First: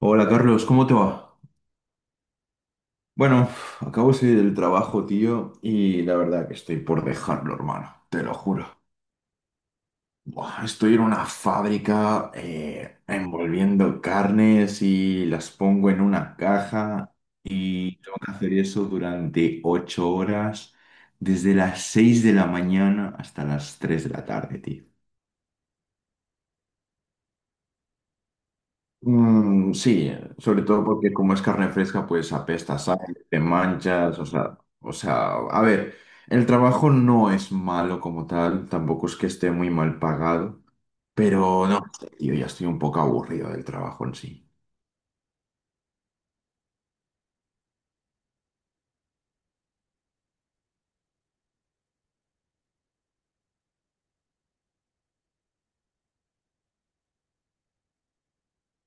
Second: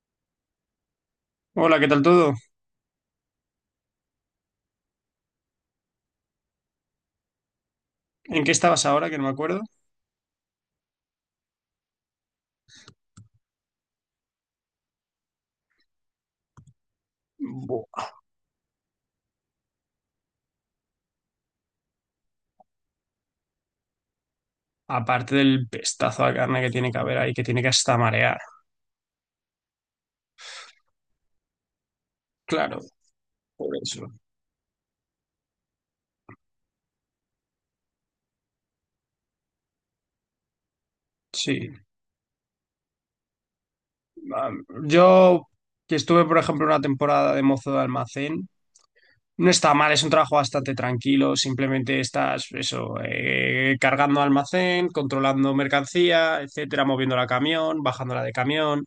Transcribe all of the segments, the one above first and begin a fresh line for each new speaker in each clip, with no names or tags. Hola Carlos, ¿cómo te va?
Hola, ¿qué tal todo?
Bueno, acabo de salir del trabajo, tío, y la verdad que estoy por dejarlo, hermano, te lo
¿En qué
juro.
estabas ahora? Que no me acuerdo.
Buah, estoy en una fábrica envolviendo carnes y las pongo en una caja y
Buah,
tengo que hacer eso durante 8 horas, desde las 6 de la mañana hasta las 3 de la tarde, tío.
aparte del pestazo de carne que tiene que haber ahí, que tiene que hasta marear.
Mm, sí, sobre todo porque como es carne fresca, pues
Claro,
apesta, sale, te
por eso.
manchas, o sea, a ver, el trabajo no es malo como tal, tampoco es que esté muy mal pagado, pero
Sí.
no sé, tío, ya estoy un poco aburrido del trabajo en sí.
Yo, que estuve, por ejemplo, una temporada de mozo de almacén, no está mal, es un trabajo bastante tranquilo. Simplemente estás, eso, cargando almacén, controlando mercancía, etcétera, moviéndola a camión, bajándola de camión.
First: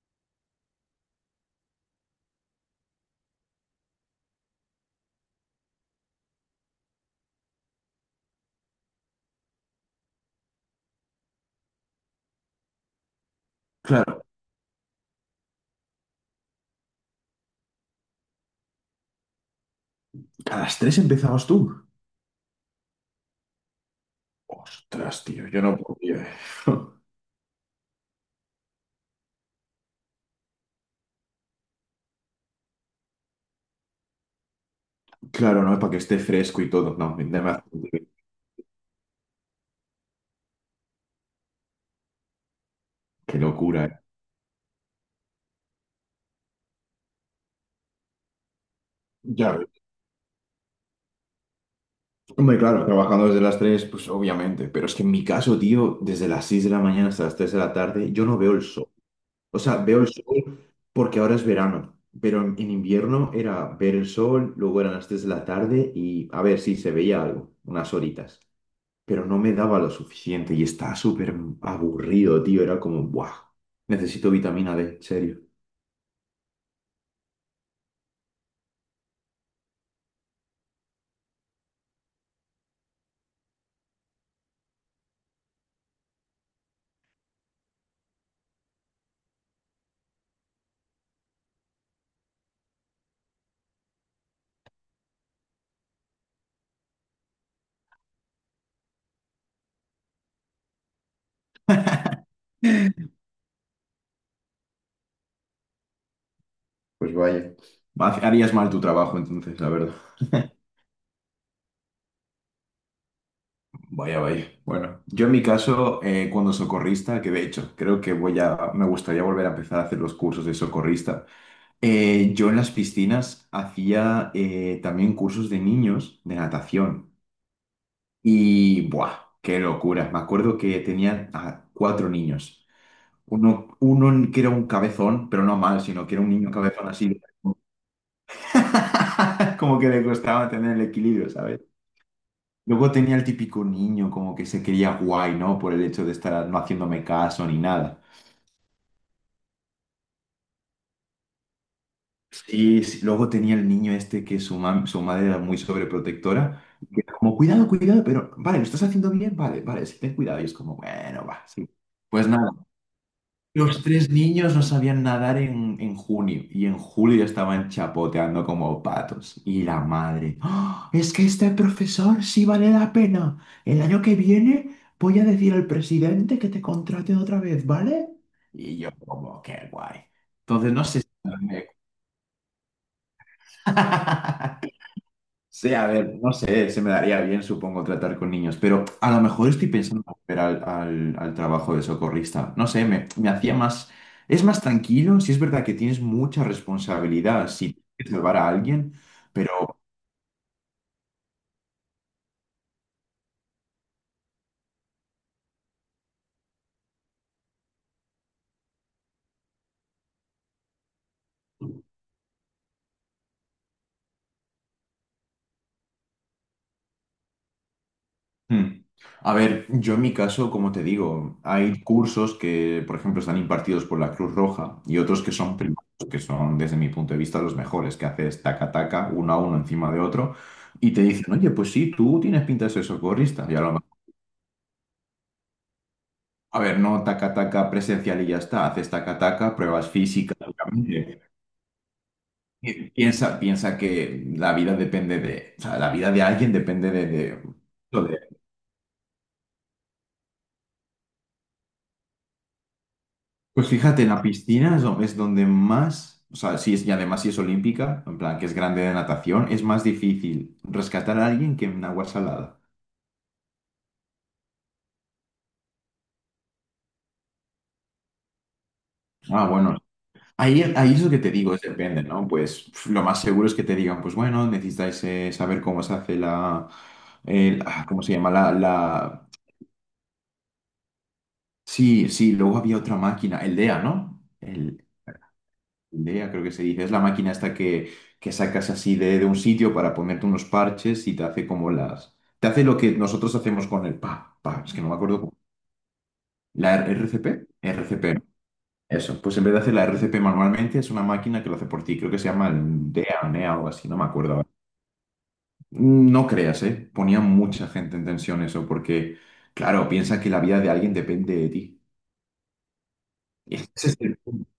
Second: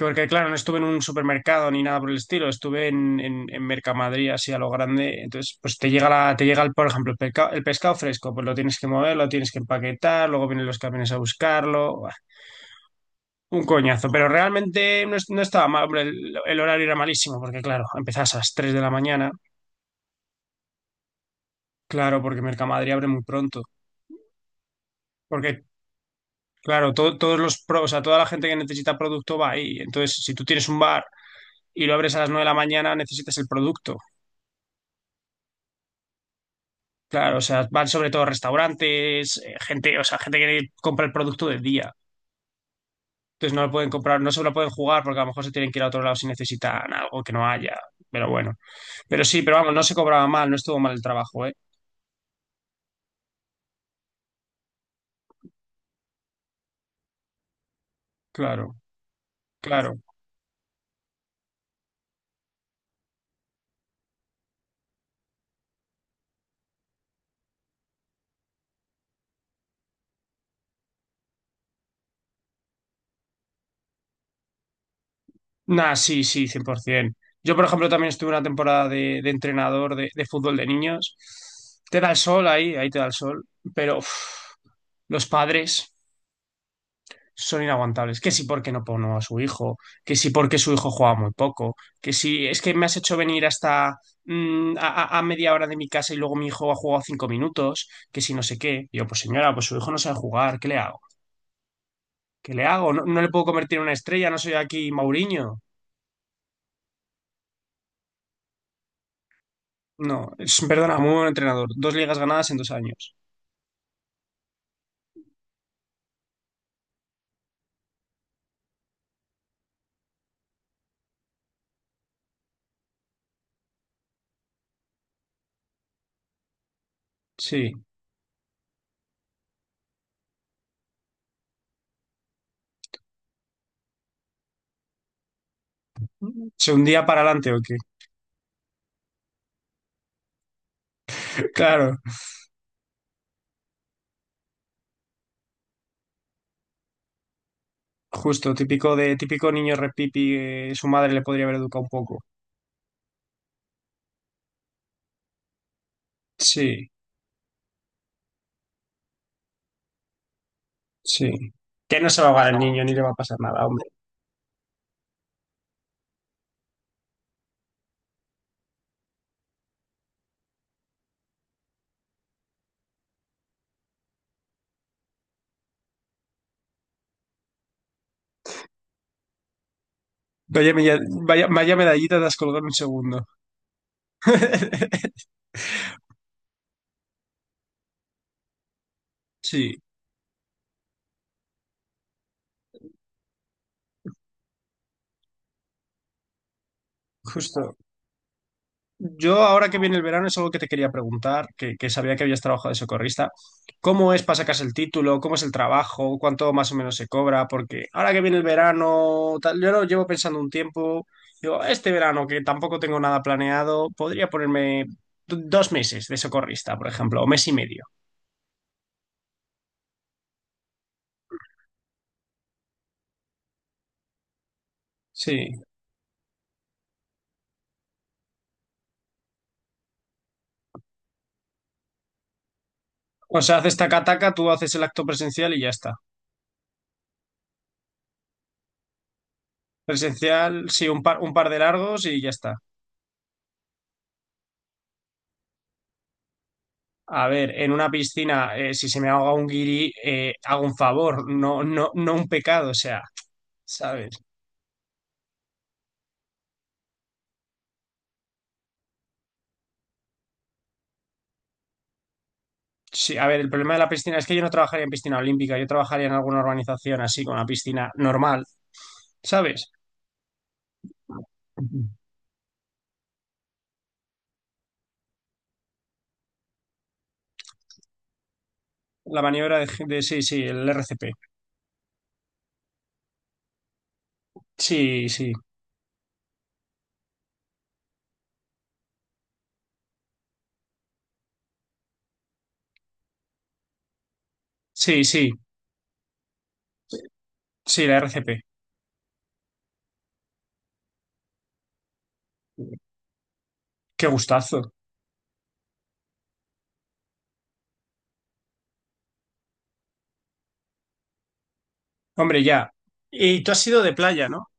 Porque claro, no estuve en un supermercado ni nada por el estilo, estuve en Mercamadrid así a lo grande. Entonces, pues te llega el, por ejemplo, el pescado fresco, pues lo tienes que mover, lo tienes que empaquetar, luego vienen los camiones a buscarlo. Buah, un coñazo.
Claro,
Pero realmente no estaba mal, hombre, el horario era malísimo, porque claro, empezás a las 3 de la mañana,
a las 3 empezabas tú.
claro, porque Mercamadrid abre muy pronto.
Ostras, tío, yo
Porque,
no podía.
claro, todos los pros, o sea, toda la gente que necesita producto va ahí. Entonces, si tú tienes un bar y lo abres a las 9 de la mañana, necesitas el producto.
Claro, no, para que esté fresco y todo, no,
Claro,
me
o sea,
hace-
van sobre todo restaurantes, gente, o sea, gente que compra el producto del día.
qué
Entonces no lo
locura,
pueden
eh.
comprar, no se lo pueden jugar porque a lo mejor se tienen que ir a otro lado si necesitan algo que no haya. Pero bueno. Pero sí, pero
Ya.
vamos, no se cobraba mal, no estuvo mal el trabajo, ¿eh?
Hombre, claro, trabajando desde las 3, pues obviamente, pero es que en mi caso, tío, desde las 6 de la mañana hasta las 3 de la tarde, yo no veo el
Claro,
sol. O sea,
claro.
veo el sol porque ahora es verano, pero en invierno era ver el sol, luego eran las 3 de la tarde y a ver si se veía algo, unas horitas, pero no me daba lo suficiente y estaba súper aburrido, tío, era como, ¡buah! Necesito vitamina D, en serio.
Nah, sí, sí, 100%. Yo, por ejemplo, también estuve una temporada de entrenador de fútbol de niños. Te da el sol ahí, ahí te da el sol. Pero uf, los padres son inaguantables. Que si porque no pongo a su hijo, que si porque su hijo juega muy poco, que si es que me has hecho venir hasta mm, a, a media hora de mi casa y luego mi hijo ha jugado 5 minutos, que si no sé qué. Y yo, pues señora, pues su hijo no sabe jugar, ¿qué le hago? ¿Qué le hago? No, no le puedo convertir en una estrella, no soy aquí Mauriño.
Pues vaya, harías mal tu trabajo entonces, la verdad.
No, perdona, muy buen entrenador. Dos ligas ganadas en 2 años.
Vaya, vaya. Bueno, yo en mi caso, cuando socorrista, que de hecho creo que voy a, me gustaría volver a empezar a hacer los cursos de socorrista. Yo en las piscinas hacía también cursos de niños de natación
Sí.
y ¡buah! ¡Qué locura! Me acuerdo que tenía a cuatro niños. Uno que era un cabezón, pero no mal, sino que era un niño
¿Se un
cabezón
día
así,
para adelante o qué?
como que le costaba tener el equilibrio, ¿sabes?
Claro,
Luego tenía el típico niño como que se quería guay, ¿no? Por el hecho de estar no haciéndome caso ni nada.
justo, típico de típico niño repipi, su madre le podría haber educado un poco.
Sí, sí. Luego tenía el niño este que su madre era muy sobreprotectora.
Sí.
Que era como, cuidado, cuidado, pero vale, lo estás haciendo bien, vale, vale, sí, ten cuidado. Y es como, bueno,
Sí.
va, sí.
Que no se va
Pues
a
nada.
ahogar el niño ni le va a pasar nada,
Los
hombre.
tres niños no sabían nadar en junio y en julio ya estaban chapoteando como patos. Y la madre, "¡Ah! Es que este profesor sí vale la pena. El año que viene voy a decir al presidente que te contraten otra vez, ¿vale?" Y yo como, qué guay.
Vaya,
Entonces no
meda-
sé si...
vaya, vaya medallita te has colgado en un segundo.
Sí, a ver, no sé, se me daría bien, supongo, tratar con niños, pero a lo mejor estoy
Sí,
pensando en volver al trabajo de socorrista. No sé, me hacía más... Es más tranquilo, sí es verdad que tienes mucha responsabilidad si
justo.
tienes que salvar a alguien,
Yo ahora
pero...
que viene el verano es algo que te quería preguntar, que sabía que habías trabajado de socorrista. ¿Cómo es para sacarse el título? ¿Cómo es el trabajo? ¿Cuánto más o menos se cobra? Porque ahora que viene el verano, tal, yo lo llevo pensando un tiempo. Digo, este verano que tampoco tengo nada planeado, podría ponerme 2 meses de socorrista, por ejemplo, o mes y medio.
hmm, A ver, yo en mi caso, como te digo, hay cursos que, por ejemplo, están impartidos por la Cruz Roja y otros que son
Sí.
privados, que son, desde mi punto de vista, los mejores, que haces taca-taca, uno a uno encima de otro. Y te dicen, oye, pues sí, tú tienes pinta de ser
O
socorrista.
sea, haces taca-taca, tú haces el acto presencial y ya está.
A ver, no taca-taca presencial y ya está. Haces taca-taca, pruebas físicas,
Presencial, sí,
obviamente.
un par de largos y ya está.
Piensa que la vida depende de, o sea, la vida de alguien depende de,
A
de-
ver, en una
de-
piscina, si se me ahoga un guiri, hago un favor, no, no, no un pecado, o sea,
Pues fíjate, en
¿sabes?
la piscina es es donde más, o sea, sí es, y además si es olímpica, en plan que es grande de natación, es más difícil rescatar a alguien que en agua salada.
Sí, a ver, el problema de la piscina es que yo no trabajaría en piscina olímpica, yo trabajaría en alguna organización así, con una piscina normal,
Ah,
¿sabes?
bueno. Ahí, ahí es lo que te digo, es
Ujú.
depende, ¿no? Pues pf, lo más seguro es que te digan, pues bueno, necesitáis saber cómo se hace ¿cómo se llama?
La maniobra de sí, sí, el RCP.
Sí, sí, luego había otra máquina, el DEA, ¿no? El,
Sí, sí,
el DEA creo que se dice, es la máquina esta que sacas así de un sitio para ponerte unos parches y te hace como las... Te hace lo que nosotros hacemos con el es que no me
sí,
acuerdo
sí,
cómo. ¿La RCP?
sí, la
RCP, ¿no?
RCP.
Eso. Pues en vez de hacer la RCP manualmente, es una máquina que lo hace por ti, creo que se llama el DEA o NEA o algo así, no me
Qué
acuerdo ahora.
gustazo.
No creas, ¿eh? Ponía mucha gente en tensión eso, porque, claro, piensa que la vida de alguien depende de ti.
Hombre, ya. Y tú has sido
Ese
de
es el
playa, ¿no?
punto.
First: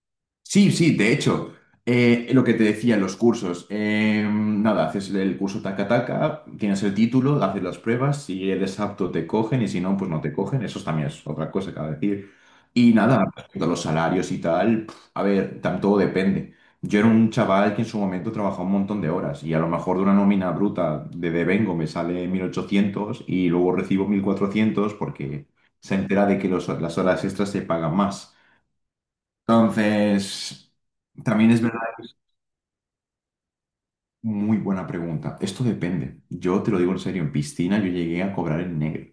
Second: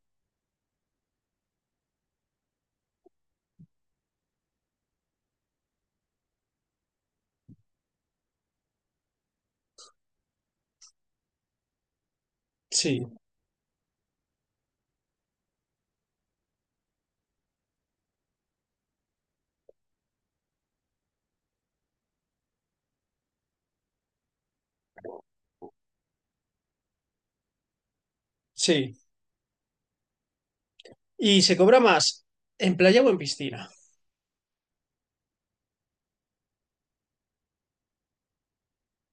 Sí, sí, de hecho, lo que te decía en los cursos, nada, haces el curso taca taca, tienes el título, haces las pruebas, si eres apto te cogen y si no, pues no te cogen, eso también es otra cosa que decir. Y
Sí.
nada, respecto a los salarios y tal, pf, a ver, todo depende. Yo era un chaval que en su momento trabajaba un montón de horas y a lo mejor de una nómina bruta de devengo me sale 1.800 y luego recibo 1.400 porque se entera de que las horas extras se pagan más.
Sí,
Entonces,
y
también
se
es
cobra
verdad,
más en playa o en piscina.
muy buena pregunta. Esto depende. Yo te lo digo en serio, en piscina yo llegué a cobrar en negro.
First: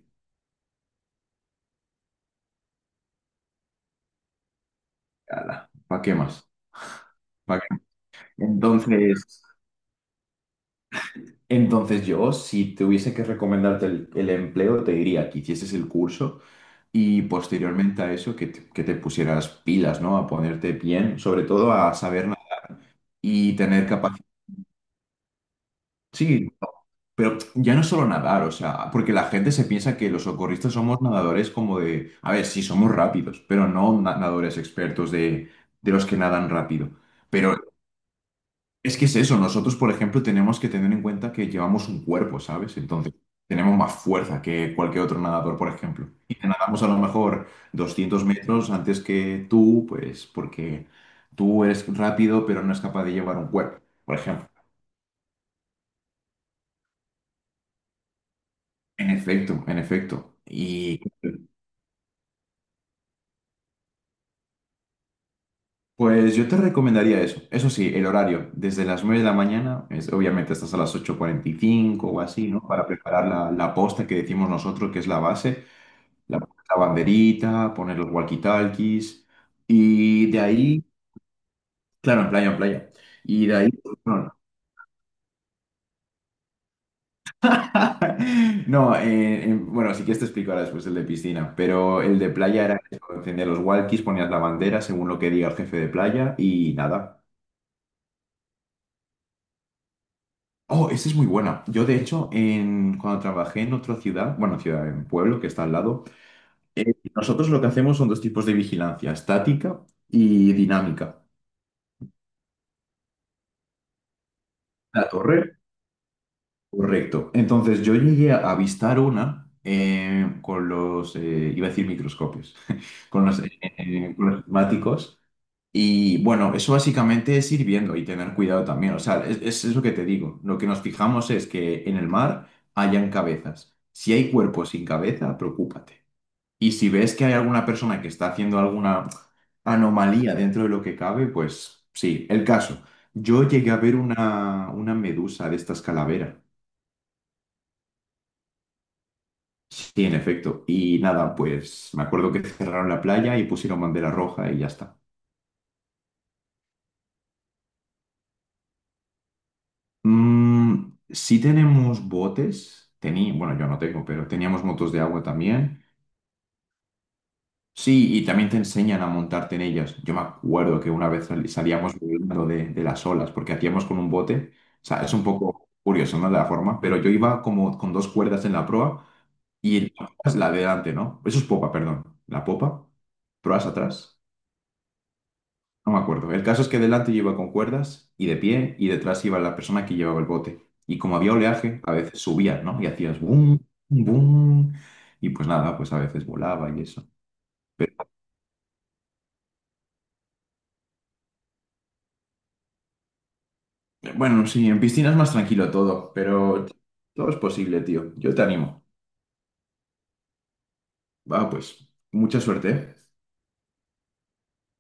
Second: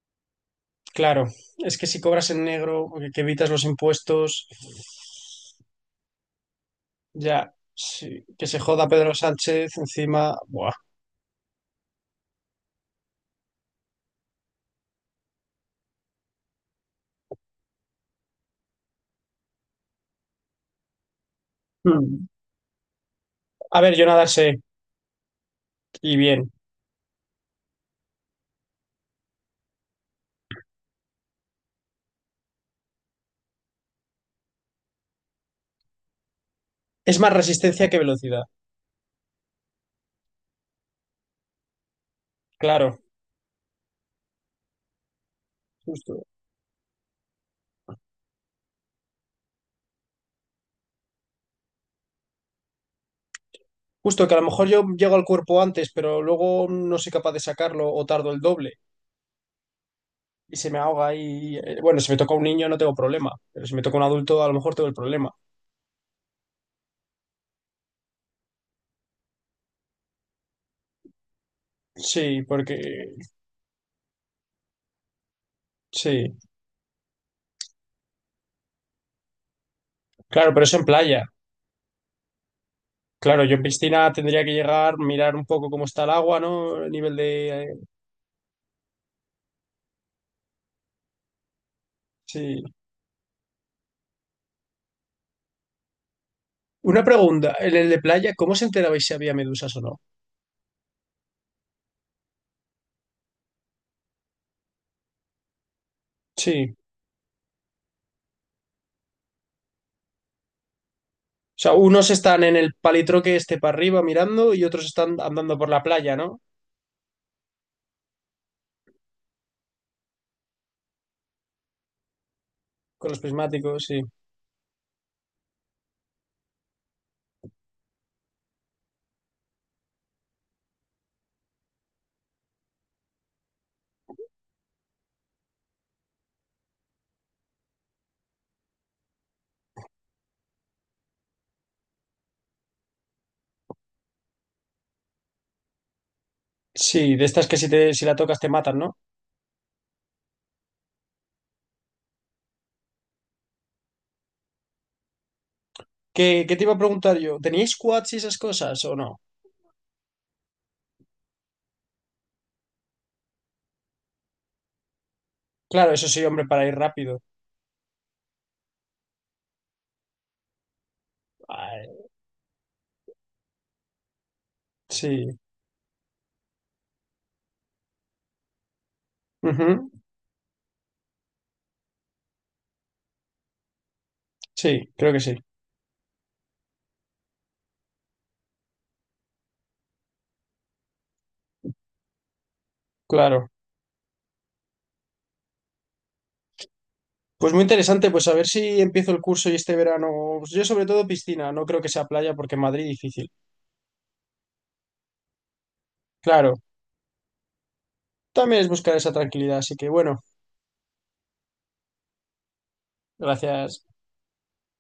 Claro, es que si cobras en negro, que evitas los impuestos,
¿Para qué más?
ya,
¿Pa' qué más?
sí, que se joda Pedro
Entonces,
Sánchez encima. Buah.
entonces yo, si tuviese que recomendarte el empleo, te diría que hicieses el curso y posteriormente a eso que te pusieras pilas, ¿no? A ponerte bien, sobre todo a
Mm.
saber nada y
A
tener
ver, yo
capacidad.
nadar sé, y bien.
Sí. Pero ya no solo nadar, o sea, porque la gente se piensa que los socorristas somos nadadores como de, a ver, sí, somos rápidos, pero no nadadores expertos de los que nadan rápido.
Es más
Pero
resistencia que velocidad,
es que es eso, nosotros, por ejemplo, tenemos que tener en cuenta que llevamos un cuerpo, ¿sabes?
claro,
Entonces, tenemos más fuerza que cualquier otro nadador, por ejemplo.
justo.
Y te nadamos a lo mejor 200 metros antes que tú, pues porque tú eres rápido, pero no es capaz de llevar un cuerpo, por
Justo que a lo
ejemplo.
mejor yo llego al cuerpo antes, pero luego no soy capaz de sacarlo o tardo el doble
En efecto, en efecto.
y se me
Y...
ahoga y bueno, si me toca un niño no tengo problema, pero si me toca un adulto a lo mejor tengo el problema.
Pues yo te recomendaría eso. Eso sí, el horario, desde las 9 de la mañana, es, obviamente estás a las 8:45 o
Sí,
así, ¿no?
porque
Para preparar la posta que decimos nosotros, que es la base,
sí.
la banderita, poner los walkie-talkies y de
Claro, pero eso en
ahí,
playa.
claro, en playa, en playa.
Claro,
Y
yo
de
en
ahí,
piscina
no,
tendría que llegar, mirar un poco cómo está el agua, ¿no? El nivel de...
no, bueno, sí que te explico ahora después el de piscina, pero el de
sí.
playa era eso, encender los walkies, ponías la bandera según lo que diga el jefe de playa y
Una
nada.
pregunta, en el de playa, ¿cómo se enterabais si había medusas o no?
Oh, esta es muy buena. Yo, de hecho, cuando trabajé en otra ciudad, bueno, ciudad, en pueblo que está al lado,
Sí.
nosotros lo que hacemos son dos tipos de vigilancia, estática y dinámica.
O sea, unos están en el palitroque este para arriba mirando y otros
La
están
torre,
andando por la playa, ¿no?
correcto. Entonces, yo llegué a avistar una con los, iba a decir microscopios,
Con los
con los,
prismáticos, sí.
eh, con los prismáticos. Y bueno, eso básicamente es ir viendo y tener cuidado también. O sea, es eso que te digo. Lo que nos fijamos es que en el mar hayan cabezas. Si hay cuerpos sin cabeza, preocúpate. Y si ves que hay alguna persona que está haciendo alguna anomalía dentro de lo que cabe, pues sí, el caso. Yo llegué a ver una medusa de estas calavera.
Sí, de estas que si la tocas te matan, ¿no?
Sí, en efecto. Y nada, pues me acuerdo que cerraron la playa y pusieron bandera roja y ya está.
¿Qué te iba a preguntar yo? ¿Teníais quads y esas cosas o no?
Mm, sí tenemos botes. Tení Bueno, yo no tengo, pero teníamos motos de agua también.
Claro, eso sí, hombre, para ir rápido.
Sí, y también te enseñan a montarte en ellas. Yo me acuerdo que una vez salíamos
Ay,
volando de las olas, porque hacíamos con un bote. O sea, es un
sí.
poco curioso, ¿no? De la forma, pero yo iba como con dos cuerdas en la proa y
Ujú.
la proa es la de delante, ¿no? Eso es popa, perdón. La popa, proas atrás.
Sí, creo que sí.
No me acuerdo. El caso es que delante yo iba con cuerdas y de pie y detrás iba la persona que llevaba el bote. Y como había oleaje, a veces subía, ¿no? Y hacías
Claro.
boom, boom. Y pues nada, pues a veces volaba y eso.
Pues muy interesante, pues a ver si empiezo el curso y este verano, pues yo sobre todo piscina, no creo que sea playa porque en Madrid difícil.
Bueno, sí, en piscina es más tranquilo todo,
Claro,
pero todo es posible, tío. Yo te
también es
animo.
buscar esa tranquilidad, así que bueno,
Va, pues, mucha suerte, ¿eh?
gracias.